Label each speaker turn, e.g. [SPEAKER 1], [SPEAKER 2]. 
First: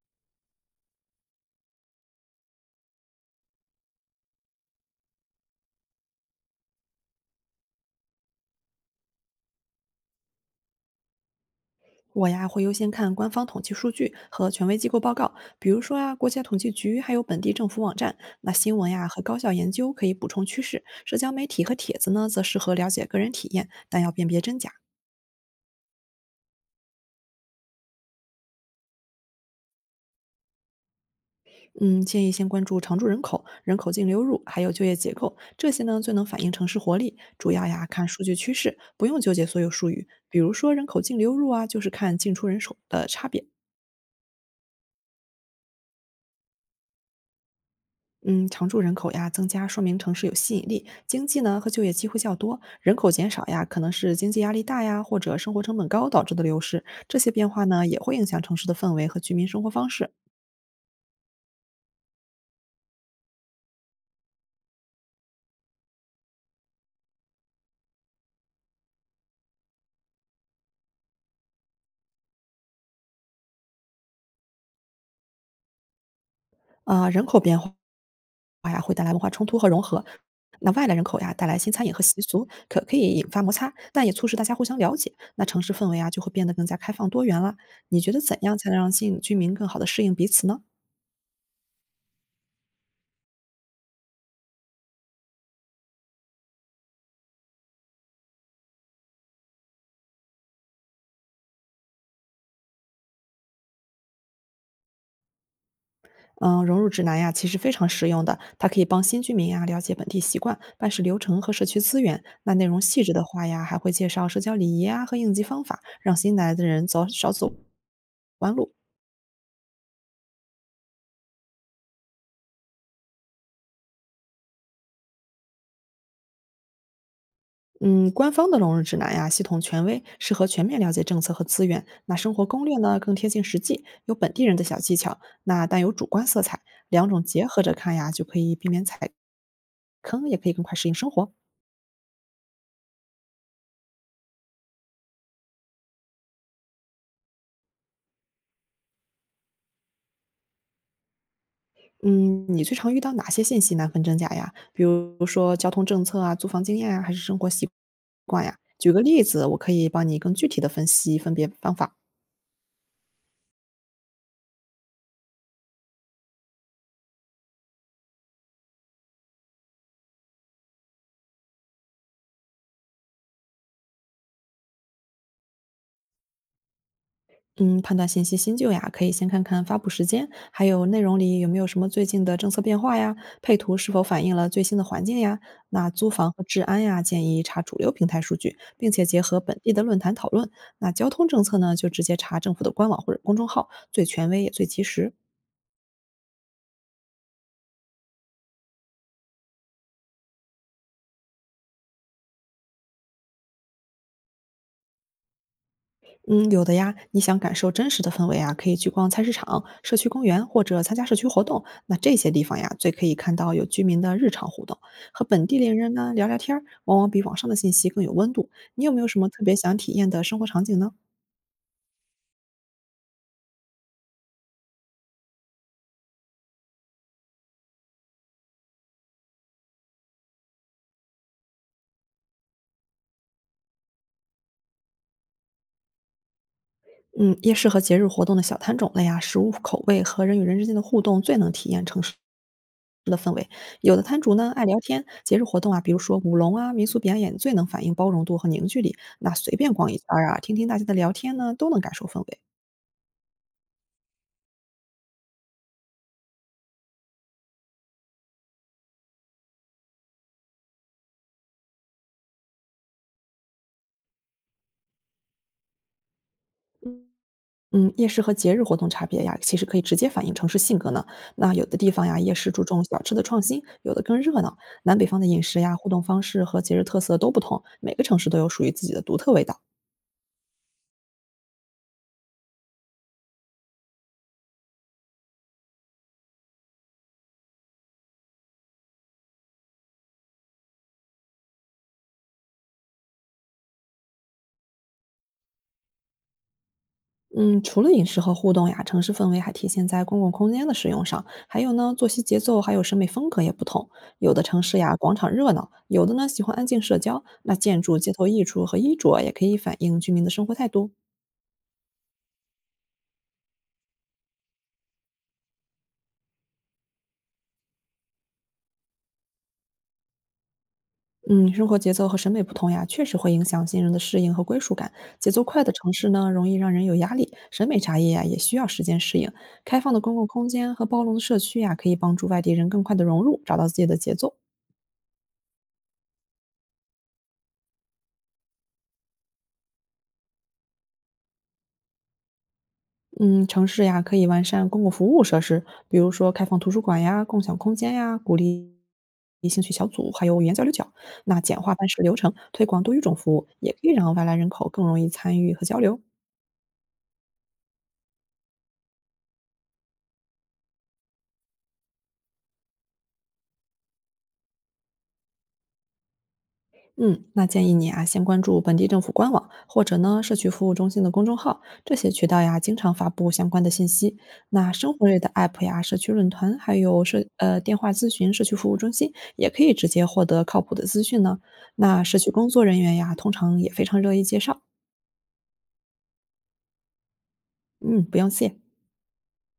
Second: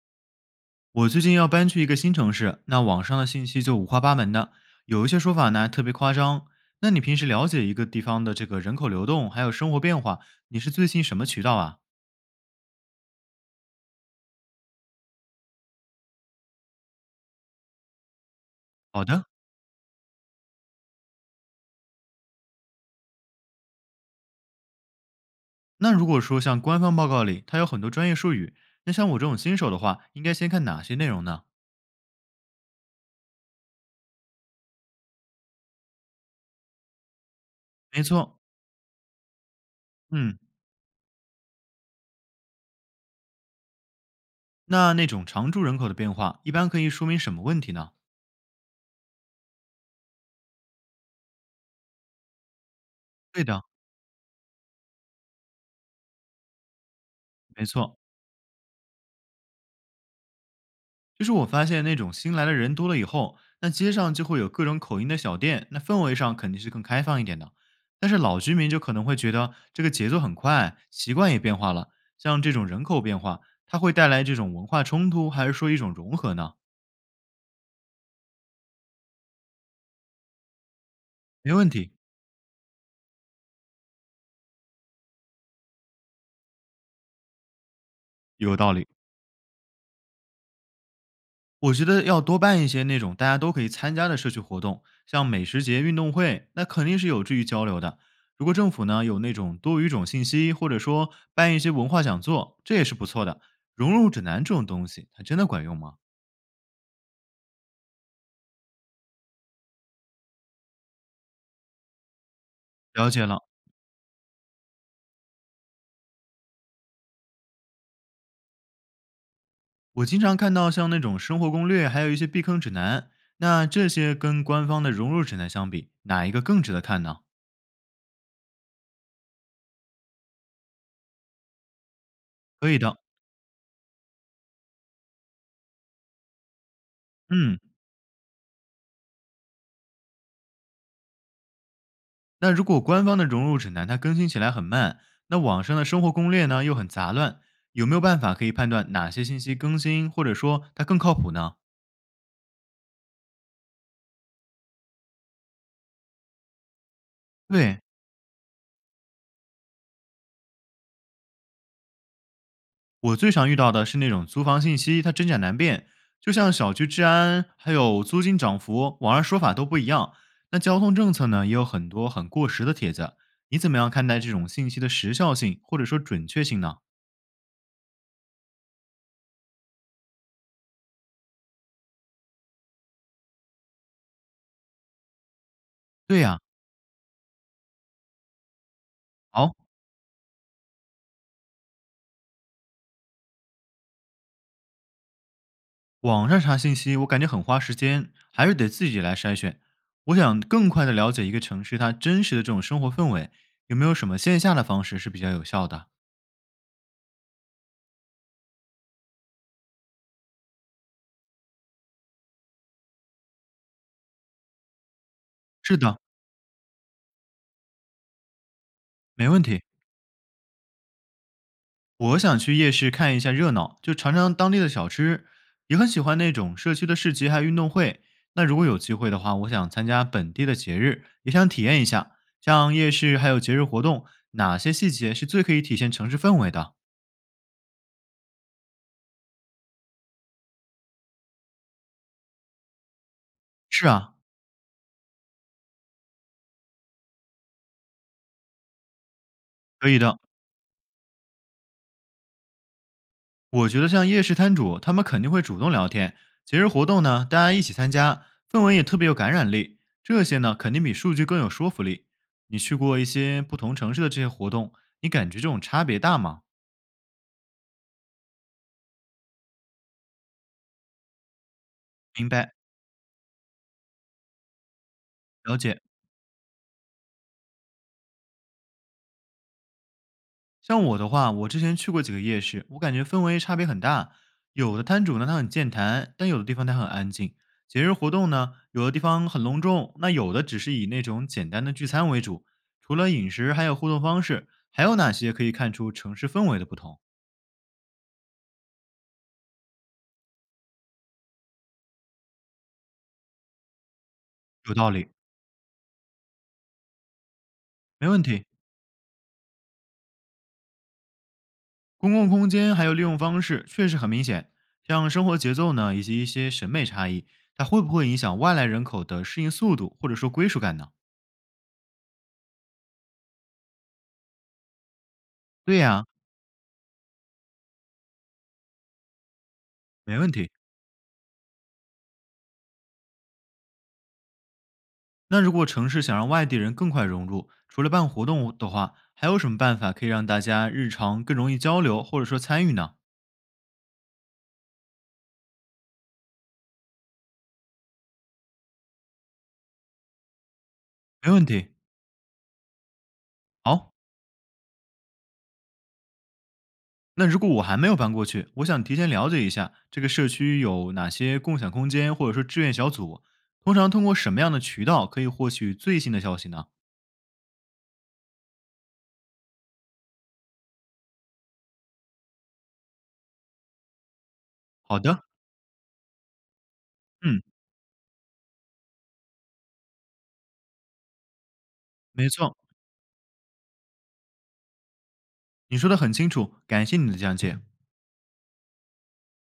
[SPEAKER 1] 我最近要搬去一个新城市，那网上的信息就五花八门的，有一些说法呢特别夸张。那你平时了解一个地方的这个人口流动还有生活变化，你是最近什么渠道啊？
[SPEAKER 2] 我呀会优先看官方统计数据和权威机构报告，比如说啊国家统计局还有本地政府网站。那新闻
[SPEAKER 1] 好
[SPEAKER 2] 呀和
[SPEAKER 1] 的，
[SPEAKER 2] 高校研究可以补充趋势，社交媒体和帖子呢则适合了解个人体验，但要辨别真假。
[SPEAKER 1] 那如果说像官方报告里它有很多专业术语，那像我这种新手的话，应该先看哪些内容呢？
[SPEAKER 2] 嗯，建议先关注常住人口、人口净流入还有就业结构，这些呢最能反映城市活力。主要呀
[SPEAKER 1] 没
[SPEAKER 2] 看数据
[SPEAKER 1] 错，
[SPEAKER 2] 趋势，不用纠结所有术语。
[SPEAKER 1] 嗯，
[SPEAKER 2] 比如说人口净流入啊，就是看进出人手的差别。
[SPEAKER 1] 那那种常住人口的变化，一般可以说明什么问题呢？
[SPEAKER 2] 嗯，常住人口呀增加，说明城市有吸引力，经济呢和就业机会较多。人口减少
[SPEAKER 1] 对的，
[SPEAKER 2] 呀，可能是经济压力大呀，或者生活成本高导致的流失。这些变化
[SPEAKER 1] 没
[SPEAKER 2] 呢，也
[SPEAKER 1] 错。
[SPEAKER 2] 会影响城市的氛围和居民生活方式。
[SPEAKER 1] 就是我发现那种新来的人多了以后，那街上就会有各种口音的小店，那氛围上肯定是更开放一点的。但是老居民就可能会觉得这个节奏很快，习惯也变化了。像这种人口变化，它会带来这种文化冲突，还是说一种融合呢？
[SPEAKER 2] 啊、人口变化呀，会带来文化冲突和融合。那外来人口呀，带
[SPEAKER 1] 没
[SPEAKER 2] 来
[SPEAKER 1] 问
[SPEAKER 2] 新餐
[SPEAKER 1] 题，
[SPEAKER 2] 饮和习俗，可以引发摩擦，但也促使大家互相了解。那城市氛围啊，就会变得更加开放多元了。你觉得怎
[SPEAKER 1] 有
[SPEAKER 2] 样才
[SPEAKER 1] 道
[SPEAKER 2] 能
[SPEAKER 1] 理。
[SPEAKER 2] 让新居民更好的适应彼此呢？
[SPEAKER 1] 我觉得要多办一些那种大家都可以参加的社区活动，像美食节、运动会，那肯定是有助于交流的。如果政府呢有那种多语种信息，或者说办一些文化讲座，这也是不错的。融入指南这种东西，它真的管用吗？
[SPEAKER 2] 嗯，融入指南呀，其实非常实用的，它可以帮新居民呀了解本地习惯、办事流程和社区资源。那内容细
[SPEAKER 1] 了
[SPEAKER 2] 致的
[SPEAKER 1] 解了，
[SPEAKER 2] 话呀，还会介绍社交礼仪啊和应急方法，让新来的人走少走弯路。
[SPEAKER 1] 我经常看到像那种生活攻略，还有一些避坑指南，那这些跟官方的融入指南相比，哪一个更值得看呢？
[SPEAKER 2] 嗯，官方的融入指南呀，系统权威，适合全面了解政策和资源。那生活攻
[SPEAKER 1] 可
[SPEAKER 2] 略
[SPEAKER 1] 以的，
[SPEAKER 2] 呢，更贴近实际，有本地人的小技巧，那但有主观色彩，两种结
[SPEAKER 1] 嗯。
[SPEAKER 2] 合着看呀，就可以避免踩坑，也可以更快适应生活。
[SPEAKER 1] 那如果官方的融入指南它更新起来很慢，那网上的生活攻略呢又很杂乱，有没有办法可以判断哪些信息更新或者说它更靠谱呢？
[SPEAKER 2] 嗯，你最常遇到哪些信息难分真假呀？比如说交通政策啊、租房经验啊，还是生活习
[SPEAKER 1] 对
[SPEAKER 2] 惯呀？举个例子，我可以帮你更具体的分析分别方法。
[SPEAKER 1] 我最常遇到的是那种租房信息，它真假难辨，就像小区治安还有租金涨幅，网上说法都不一样。那交通政策呢也有很多很过时的帖子，你怎么样看待这种信息的时效性或者说准确性呢？
[SPEAKER 2] 嗯，判断信息新旧呀，可以先看看发布时间，还有内容里有没有什么最近的政策变化呀，配图是否反映了最新的环境呀。那租
[SPEAKER 1] 对
[SPEAKER 2] 房
[SPEAKER 1] 呀、
[SPEAKER 2] 和治安呀，建议查主流平台数据，并且结合
[SPEAKER 1] 好。
[SPEAKER 2] 本地的论坛讨论。那交通政策呢，就直接查政府的官网或者公众号，最权威也最及时。
[SPEAKER 1] 网上查信息，我感觉很花时间，还是得自己来筛选。我想更快的了解一个城市它真实的这种生活氛围，有没有什么线下的方式是比较有效的？
[SPEAKER 2] 嗯，有的呀。你想感受真实的氛围啊，可以去逛菜市场、社区公园或者参加社区活动。那这些地方呀，最可以看到有居民的日常互动，和本地邻
[SPEAKER 1] 是
[SPEAKER 2] 人
[SPEAKER 1] 的，
[SPEAKER 2] 呢聊聊天儿，往往比网上的信息更有温度。你有没有什
[SPEAKER 1] 没
[SPEAKER 2] 么
[SPEAKER 1] 问
[SPEAKER 2] 特别
[SPEAKER 1] 题。
[SPEAKER 2] 想体验的生活场景呢？
[SPEAKER 1] 我想去夜市看一下热闹，就尝尝当地的小吃，也很喜欢那种社区的市集还有运动会。那如果有机会的话，我想参加本地的节日，也想体验一下，像夜市还有节日活动，哪些细节是最可以体现城市氛围的？
[SPEAKER 2] 嗯，夜市和节日活动的小摊种类啊，食物口味和人与人之间的互动最能体验城市的氛围。
[SPEAKER 1] 是
[SPEAKER 2] 有的
[SPEAKER 1] 啊，
[SPEAKER 2] 摊主呢爱聊天，节日活动啊，比如说舞龙啊、民俗表演，最能反映包容度和凝聚力。那随便
[SPEAKER 1] 可
[SPEAKER 2] 逛一
[SPEAKER 1] 以
[SPEAKER 2] 圈
[SPEAKER 1] 的。
[SPEAKER 2] 儿啊，听听大家的聊天呢，都能感受氛围。
[SPEAKER 1] 我觉得像夜市摊主，他们肯定会主动聊天。节日活动呢，大家一起参加，氛围也特别有感染力。这些呢，肯定比数据更有说服力。你去过一些不同城市的这些活动，你感觉这种差别大吗？
[SPEAKER 2] 嗯，夜市和节日活动差别呀，其实可以直接反映城市性格呢。那有的地方呀，
[SPEAKER 1] 明
[SPEAKER 2] 夜市
[SPEAKER 1] 白，
[SPEAKER 2] 注重小吃的创新，有的更热闹。南北方的饮
[SPEAKER 1] 了
[SPEAKER 2] 食呀、
[SPEAKER 1] 解。
[SPEAKER 2] 互动方式和节日特色都不同，每个城市都有属于自己的独特味道。
[SPEAKER 1] 像我的话，我之前去过几个夜市，我感觉氛围差别很大。有的摊主呢，他很健谈，但有的地方他很安静。节日活动呢，有的地方很隆重，那有的只是以那种简单的聚餐为主。除了饮食，还有互动方式，还有哪些可以看出城市氛围的不同？
[SPEAKER 2] 嗯，除了饮食和互动呀，城市氛围还体现在公共空间的使用上，还有呢，作息节奏还有审美风格也不同。有的城
[SPEAKER 1] 有
[SPEAKER 2] 市
[SPEAKER 1] 道
[SPEAKER 2] 呀，
[SPEAKER 1] 理，
[SPEAKER 2] 广场热闹；有的呢，喜欢安静社交。那建筑、
[SPEAKER 1] 没
[SPEAKER 2] 街
[SPEAKER 1] 问
[SPEAKER 2] 头艺
[SPEAKER 1] 题。
[SPEAKER 2] 术和衣着也可以反映居民的生活态度。
[SPEAKER 1] 公共空间还有利用方式确实很明显，像生活节奏呢，以及一些审美差异，它会不会影响外来人口的适应速度或者说归属感呢？
[SPEAKER 2] 嗯，生活节奏和审美不同呀，确实会影响新人的适应和归属感。节奏快的
[SPEAKER 1] 对
[SPEAKER 2] 城
[SPEAKER 1] 呀、
[SPEAKER 2] 市呢，容易让人有压力；审美差异呀，也需要时间适应。开放的公
[SPEAKER 1] 没
[SPEAKER 2] 共
[SPEAKER 1] 问
[SPEAKER 2] 空
[SPEAKER 1] 题。
[SPEAKER 2] 间和包容的社区呀，可以帮助外地人更快的融入，找到自己的节奏。
[SPEAKER 1] 那如果城市想让外地人更快融入，除了办活动的话，还有什么办法可以让大家日常更容易交流或者说参与呢？
[SPEAKER 2] 嗯，城市呀，可以完善公共服务设施，比如说开放图书馆呀、共享空间呀，鼓励兴趣小组，还有语言交流角。
[SPEAKER 1] 没
[SPEAKER 2] 那
[SPEAKER 1] 问
[SPEAKER 2] 简
[SPEAKER 1] 题。
[SPEAKER 2] 化办事流程，推广多语种服务，也可以
[SPEAKER 1] 好，
[SPEAKER 2] 让外来人口更容易参与和交流。
[SPEAKER 1] 那如果我还没有搬过去，我想提前了解一下这个社区有哪些共享空间或者说志愿小组，通常通过什么样的渠道可以获取最新的消息呢？
[SPEAKER 2] 嗯，那建议你啊，先关注本地政府官网，或者呢社区服务中心的公众号，这些渠道呀经常发布相关的信息。那生
[SPEAKER 1] 好
[SPEAKER 2] 活类
[SPEAKER 1] 的，
[SPEAKER 2] 的 app 呀、社区论坛，还有
[SPEAKER 1] 嗯，
[SPEAKER 2] 电话咨询社区服务中心，也可以直接获得靠谱的资讯呢。那社
[SPEAKER 1] 没
[SPEAKER 2] 区工
[SPEAKER 1] 错，
[SPEAKER 2] 作人员呀，通常也非常乐意介绍。
[SPEAKER 1] 你说的很清楚，感谢你的讲解。
[SPEAKER 2] 嗯，不用谢。